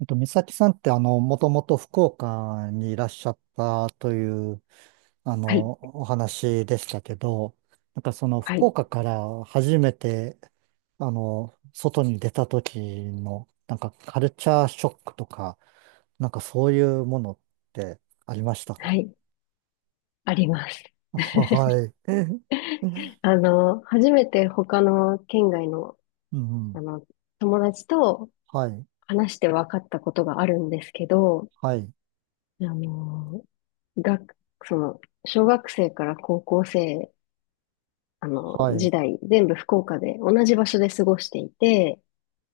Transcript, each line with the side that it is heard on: right: 美咲さんって、もともと福岡にいらっしゃったという、あ
left: はい、
right: の、お話でしたけど、なんかその
left: は
right: 福
left: い、
right: 岡から初めて、外に出た時の、なんかカルチャーショックとか、なんかそういうものってありました
left: は
right: か？
left: い、あります。
right: はい。
left: 初めて他の県外の、
right: う
left: あ
right: ん、
left: の、友達と
right: はい、
left: 話して分かったことがあるんですけど、
right: はい、
left: あの、学、その、小学生から高校生、
right: は
left: 時
right: い、
left: 代、全部福岡で同じ場所で過ごしていて、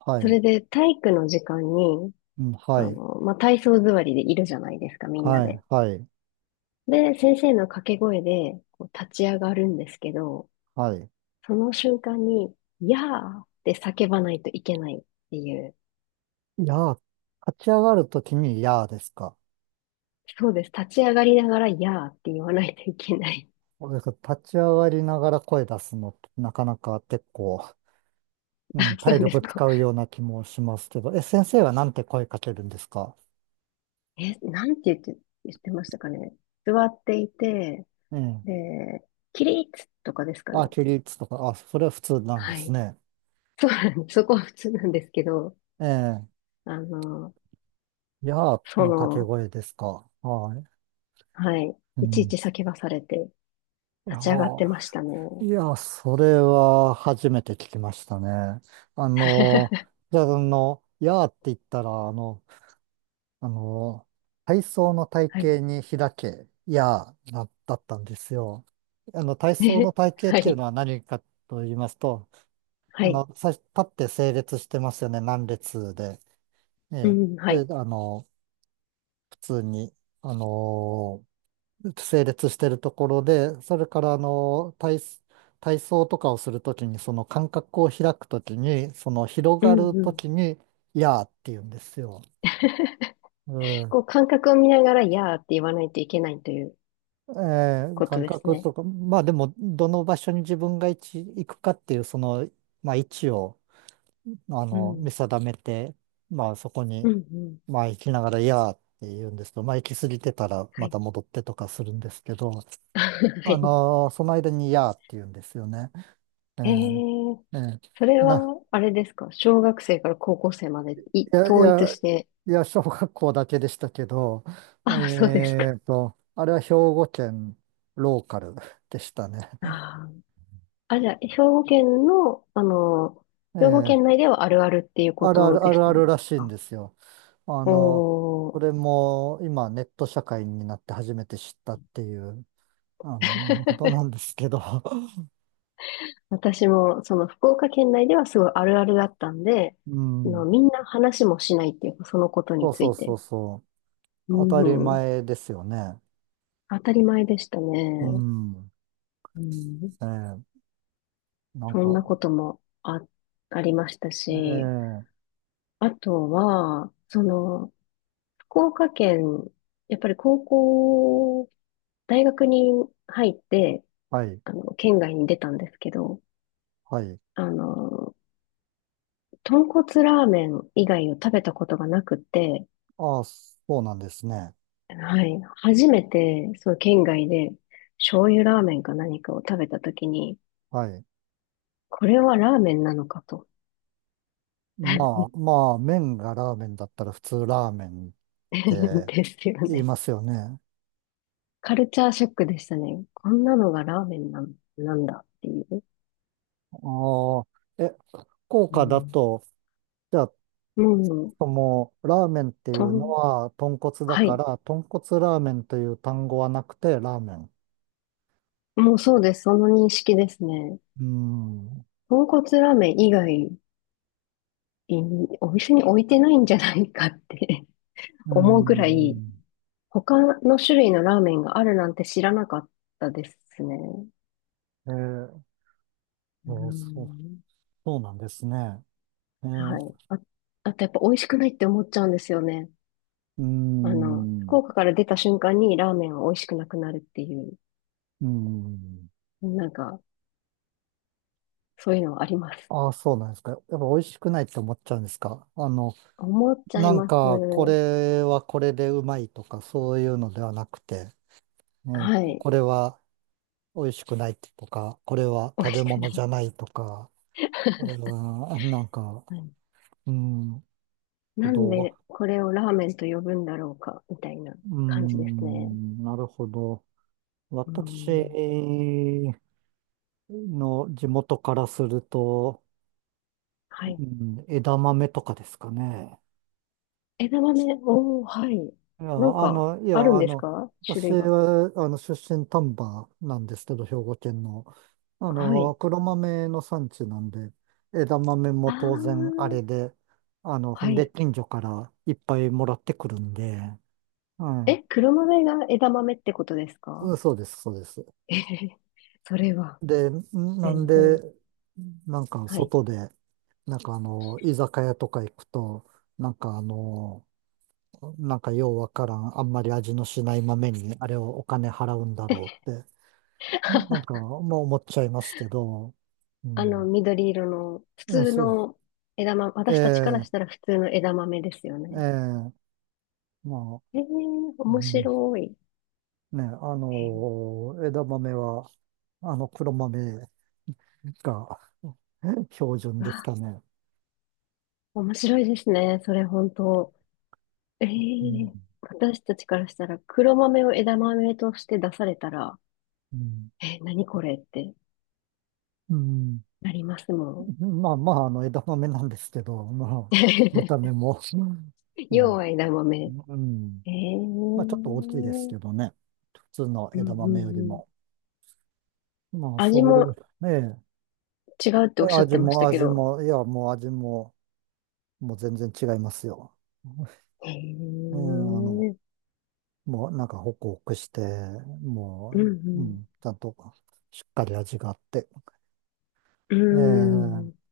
right: は
left: そ
right: い、
left: れで体育の時間に、
right: うん、はい、
left: まあ、体操座りでいるじゃないですか、みんな
right: は
left: で。
right: い、はい、
left: で、先生の掛け声でこう立ち上がるんですけど、
right: はい。
left: その瞬間に、やーって叫ばないといけないっていう。
right: やー、立ち上がるときにやーですか？
left: そうです。立ち上がりながら、やーって言わないといけない。
right: 俺立ち上がりながら声出すのってなかなか結構、う
left: あ、
right: ん、
left: そ
right: 体
left: うで
right: 力
left: すか。
right: 使うような気もしますけど、え、先生はなんて声かけるんですか？
left: え、なんて言ってましたかね。座っていて、
right: ええ。
left: で、起立とかですか
right: あ、
left: ね。
right: 起立とか、あ、それは普通なんで
left: は
right: す
left: い。
right: ね。
left: そうなんです。そこは普通なんですけど、
right: ええ。
left: あの、
right: やー
left: そ
right: の掛け
left: の、
right: 声ですか？はい。
left: はい。
right: う
left: いちい
right: ん。
left: ち叫ばされて、
right: いや
left: 立ち上がって
right: ー、
left: ましたね。
right: いや、それは初めて聞きましたね。あの、じゃあ、やーって言ったら、あの、体操の体
left: はい。
right: 型に開け、いや、な、だったんですよ。体操の 体型っ
left: は
right: ていう
left: い。
right: のは何かと言いますと、
left: はい。はい。
right: 最初立って整列してますよね、何列で。え
left: う
right: え。
left: ん、は
right: それ
left: い。
right: で、普通に、あの、整列してるところで、それから、体操とかをするときに、その間隔を開くときに、その広
left: うん、
right: がる
left: う
right: と
left: ん。
right: きに、いやーって言うんですよ。うん。
left: こう感覚を見ながら、いやーって言わないといけないということ
right: 感
left: です
right: 覚
left: ね。
right: とか、まあでも、どの場所に自分が位置行くかっていう、その、まあ位置を、
left: う
right: 見
left: ん。
right: 定めて、まあそこ
left: う
right: に、
left: んうん。
right: まあ行きながら、いやーって言うんですけど、まあ行き過ぎてたら
left: は
right: ま
left: い。
right: た戻ってとかするんですけど、
left: はい。
right: その間に、いやーって言うんですよね。え
left: へえ、
right: ーえー
left: それは、
right: な、
left: あれですか小学生から高校生まで
right: いや、い
left: 統一
right: や、
left: して？
right: いや、小学校だけでしたけど、
left: あ、そうですか。
right: あれは兵庫県ローカルでしたね。
left: ああ。あ、じゃあ、兵庫県の、兵庫
right: え
left: 県
right: え、
left: 内ではあるあるっていうこ
right: あるあ
left: と
right: るあ
left: で
right: る
left: す
right: あ
left: ね。
right: るらしいん
left: あ
right: ですよ。あの、
left: お
right: こ
left: ー。
right: れも今ネット社会になって初めて知ったっていう、ことな んですけど。
left: 私も、その福岡県内ではすごいあるあるだったんで、
right: うん。
left: みんな話もしないっていうか、そのこと
right: そ
left: に
right: う
left: つ
right: そう
left: い
right: そ
left: て。
right: うそう。
left: う
right: 当たり
left: ん
right: 前ですよね。
left: 当たり前でした
right: う
left: ね。
right: ん。
left: うん。
right: ええ、なん
left: そんな
right: か、
left: こともありましたし、
right: ええ、
left: あとは、その、福岡県、やっぱり高校、大学に入って、
right: はい、
left: 県外に出たんですけど、
right: はい。
left: あの、豚骨ラーメン以外を食べたことがなくて、
right: ああ、そうなんですね。
left: はい、初めて、その県外で、醤油ラーメンか何かを食べたときに、
right: はい。
left: これはラーメンなのかと、
right: まあ、まあ、麺がラーメンだったら普通ラーメンって
left: ですよ
right: 言い
left: ね。
right: ますよね。
left: カルチャーショックでしたね。こんなのがラーメンなんだっていう。
right: ああ、え、福
left: う
right: 岡だ
left: ん。
right: と、じゃあ
left: もう、
right: とも、ラーメンってい
left: と
right: うの
left: ん、
right: は豚骨だ
left: は
right: か
left: い。
right: ら、豚骨ラーメンという単語はなくて、ラーメン。
left: もうそうです。その認識ですね。
right: うん。
left: 豚骨ラーメン以外に、お店に置いてないんじゃないかって
right: う
left: 思うぐらい、
right: ん。
left: 他の種類のラーメンがあるなんて知らなかったですね。
right: えー
left: う
right: そう、
left: ん
right: そうなんですね。えー、
left: はい。あ、あとやっぱ美味しくないって思っちゃうんですよね。
right: う
left: 福
right: ん。
left: 岡から出た瞬間にラーメンは美味しくなくなるっていう、
right: うん。
left: なんか、そういうのはあります。
right: ああ、そうなんですか。やっぱ美味しくないって思っちゃうんですか？
left: 思っちゃい
right: なん
left: ます。
right: か、これはこれでうまいとか、そういうのではなくて、ね、
left: はい。
right: これは美味しくないとか、これは
left: 美
right: 食
left: 味
right: べ
left: しくな
right: 物じ
left: い。
right: ゃないとか、これ は、なんか、
left: はい。
right: うん、なるほ
left: なん
right: ど。
left: でこれをラーメンと呼ぶんだろうか、みたいな
right: う
left: 感じですね。
right: ん、なるほど。
left: う
right: 私
left: ん。
right: の地元からすると、
left: は
right: う
left: い。
right: ん、枝豆とかですかね。
left: 枝豆、おー、はい。
right: いや、
left: なん
right: あ
left: か、
right: の、い
left: あ
right: や、
left: るん
right: あ
left: です
right: の、
left: か種
right: 私
left: 類が？
right: は、出身丹波なんですけど、兵庫県の。
left: はい。
right: 黒豆の産地なんで、枝豆も
left: あー、
right: 当然あれで、ほ
left: は
right: んで
left: い。
right: 近所からいっぱいもらってくるんで、うん、
left: え、黒豆が枝豆ってことです
right: う
left: か？
right: ん、そうです、そうです。
left: えへへそれは、
right: で、なん
left: 全
right: で、
left: 然。
right: なんか
left: はい。
right: 外で、なんか居酒屋とか行くと、なんかなんかようわからん、あんまり味のしない豆に、あれをお金払うんだろうって、なん か、まあ思っちゃいますけど、うん。
left: 緑色の、普通
right: そう、
left: の枝豆、私たちから
right: え
left: した
right: え
left: ら普通の枝豆ですよ
right: え
left: ね。
right: えまあ、
left: ええ
right: う
left: 面
right: ん、
left: 白い。
right: ね、
left: え
right: 枝豆は、黒豆が 標準でし
left: あ、
right: たね。
left: 面白いですね。それ本当。え
right: うん。
left: え私たちからしたら黒豆を枝豆として出されたら、
right: うん。
left: 何これって
right: うん、
left: なりますもん。
right: まあまあ、枝豆なんですけど、まあ、見た目 も、う
left: 要
right: ん、
left: は枝豆。
right: うん。
left: ええう
right: まあ、ちょっと大きいです
left: ん
right: けどね。普通の
left: うんう
right: 枝豆より
left: ん。
right: も。まあ、
left: 味
right: そういう、
left: も
right: ね
left: 違うって
right: え、
left: おっしゃっ
right: 味
left: てまし
right: も
left: たけ
right: 味
left: ど。
right: も、いや、もう味も、もう全然違いますよ。
left: ええ
right: ええ、の、
left: うん
right: もうなんかホクホクして、も
left: う
right: う、う
left: ん
right: ん、ちゃんとしっかり味があって。
left: うー
right: ええ、
left: ん。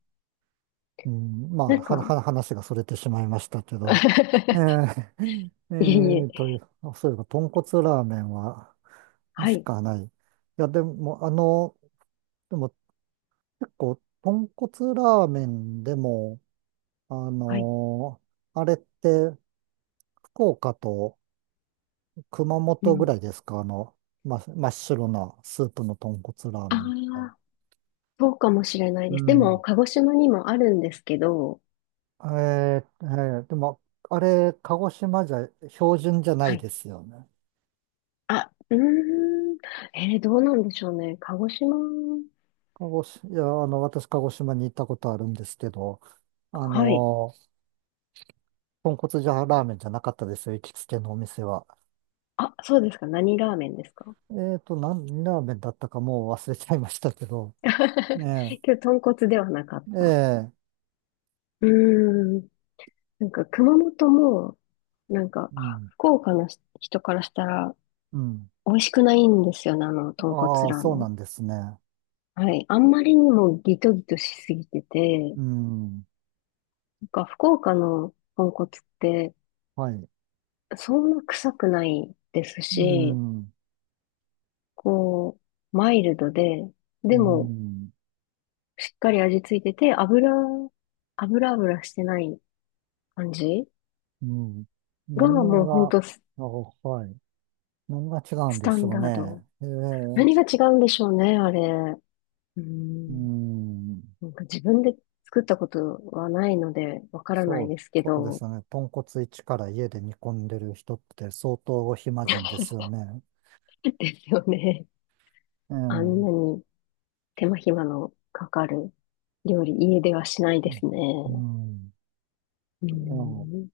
right: うん、まあ、
left: なんか、
right: 話がそれてしまいましたけど。え ー、え
left: いえいえ。
right: ーと、そういえば、豚骨ラーメンは、
left: は
right: し
left: い。
right: かない。いや、でも、でも、結構、豚骨ラーメンでも、あ
left: はい。
right: のあれって、福岡と熊
left: う
right: 本ぐら
left: ん。
right: いですか？真っ白なスープの豚骨ラー
left: あ
right: メンって。
left: あ、そうかもしれない
right: う
left: です。でも、
right: ん。
left: 鹿児島にもあるんですけど、
right: でも、あれ、鹿児島じゃ標準じゃな
left: は
right: い
left: い。
right: ですよね。
left: あ、うーん。どうなんでしょうね。鹿児島。
right: 鹿児島、いや、私、鹿児島に行ったことあるんですけど、あ
left: はい。
right: の、豚骨じゃラーメンじゃなかったですよ、行きつけのお店は。
left: あ、そうですか。何ラーメンですか？
right: ラーメンだったかもう忘れちゃいましたけど、え え、
left: 今日、豚骨ではなかっ
right: え
left: た。
right: え、
left: うーん。なんか、熊本も、なんか、
right: う
left: あ
right: ん、
left: 福岡の人からしたら、
right: うん。
left: 美味しくないんですよね、豚骨
right: ああ、
left: ラー
right: そ
left: メ
right: うな
left: ン。
right: んですね。
left: はい。あんまりにもギトギトしすぎてて、
right: うん、
left: なんか福岡の豚骨って
right: はい。
left: そんな臭くないです
right: う
left: し、
right: ん、
left: こう、マイルドで、
right: う
left: でも
right: ん、
left: しっかり味ついてて、油油してない感じ
right: うん。
left: が
right: 何
left: もうほん
right: が、
left: と
right: あ、はい。何が違うん
left: ス
right: で
left: タ
right: し
left: ン
right: ょう
left: ダード。
right: ね。ええ、
left: 何が違うんでしょうね、あれ。う
right: う
left: ん。
right: ん。
left: なんか自分で作ったことはないのでわからな
right: そ
left: い
right: う、
left: ですけ
right: そうで
left: ど、
right: すね。豚骨一から家で煮込んでる人って相当お暇人ですよね。
left: ですよね。
right: え
left: あんな
right: え。
left: に。手間暇のかかる料理、家ではしない
right: う
left: で
right: ん。
left: すね。
right: うん、
left: うん。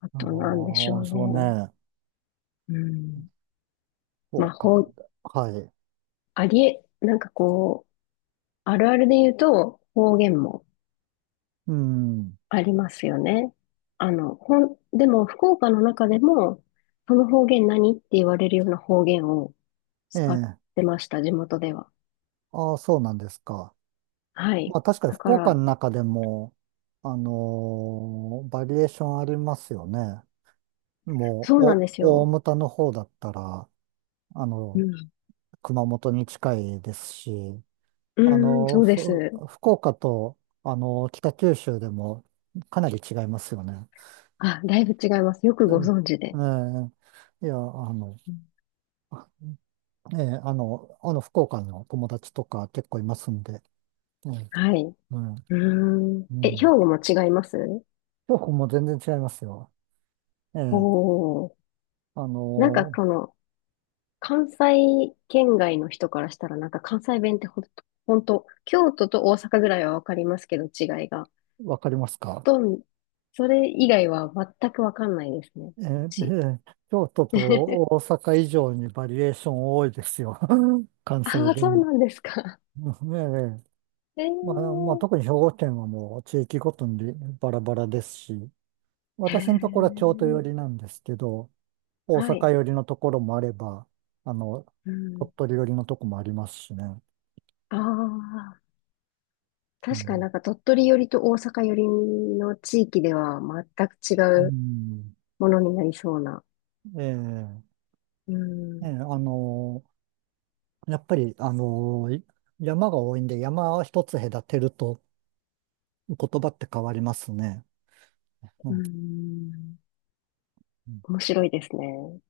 left: あ
right: あ
left: となんでしょ
right: あ、
left: う
right: そう
left: ね。
right: ね。
left: うん。
right: そ
left: ま
right: う
left: あ、ほ
right: か。
left: う、
right: はい。
left: ありえ、なんかこう、あるあるで言うと方言も
right: うん。
left: ありますよね。でも福岡の中でも、その方言何って言われるような方言を
right: え
left: 使っ
right: え。
left: てました、地元では。
right: ああ、そうなんですか。
left: は
right: ま
left: い。
right: あ確かに
left: だか
right: 福岡
left: ら、
right: の中でも、バリエーションありますよね。も
left: そ
right: う、
left: うなんです
right: 大
left: よ。
right: 牟田の方だったら、あ
left: う
right: の、
left: ん。
right: 熊本に近いですし、
left: う
right: あ
left: ーん、
right: の、
left: そうで
right: ふ
left: す。
right: 福岡と、北九州でもかなり違いますよね。
left: あ、だいぶ違います。よくご存知
right: え
left: で。
right: ええいや、ええ、福岡の友達とか結構いますんで、ええ、
left: はい。う
right: うん、
left: ーん。
right: う
left: え、兵
right: ん。
left: 庫も違います
right: 京子も全然違いますよ。ええ、
left: おー。
right: あ
left: なんか
right: の、
left: この、関西圏外の人からしたら、なんか関西弁ってほんと、ほんと、京都と大阪ぐらいはわかりますけど、違いが。
right: わかりますか？
left: と、それ以外は全くわかんないですね。
right: えええ
left: ち。
right: 京都と大 阪以上にバリエーション多いですよ。関西
left: ああ、そう
right: 弁。
left: なんですか。
right: ええ、
left: え
right: まあ、まあ、
left: ー。
right: 特に兵庫県はもう地域ごとにバラバラですし、
left: へ
right: 私のところは京都寄
left: ー。
right: りなんですけど、大
left: は
right: 阪
left: い。
right: 寄りのところもあれば、あの、
left: うん。
right: 鳥取寄りのとこもありますしね。
left: ああ。
right: う
left: 確かに
right: ん。
left: なんか鳥取寄りと大阪寄りの地域では全く違
right: う
left: う
right: ん。
left: ものになりそうな。
right: ええ、
left: う
right: ええ、
left: ん。
right: やっぱり、山が多いんで、山を一つ隔てると言葉って変わりますね。う
left: う
right: ん。
left: ん。面白いですね。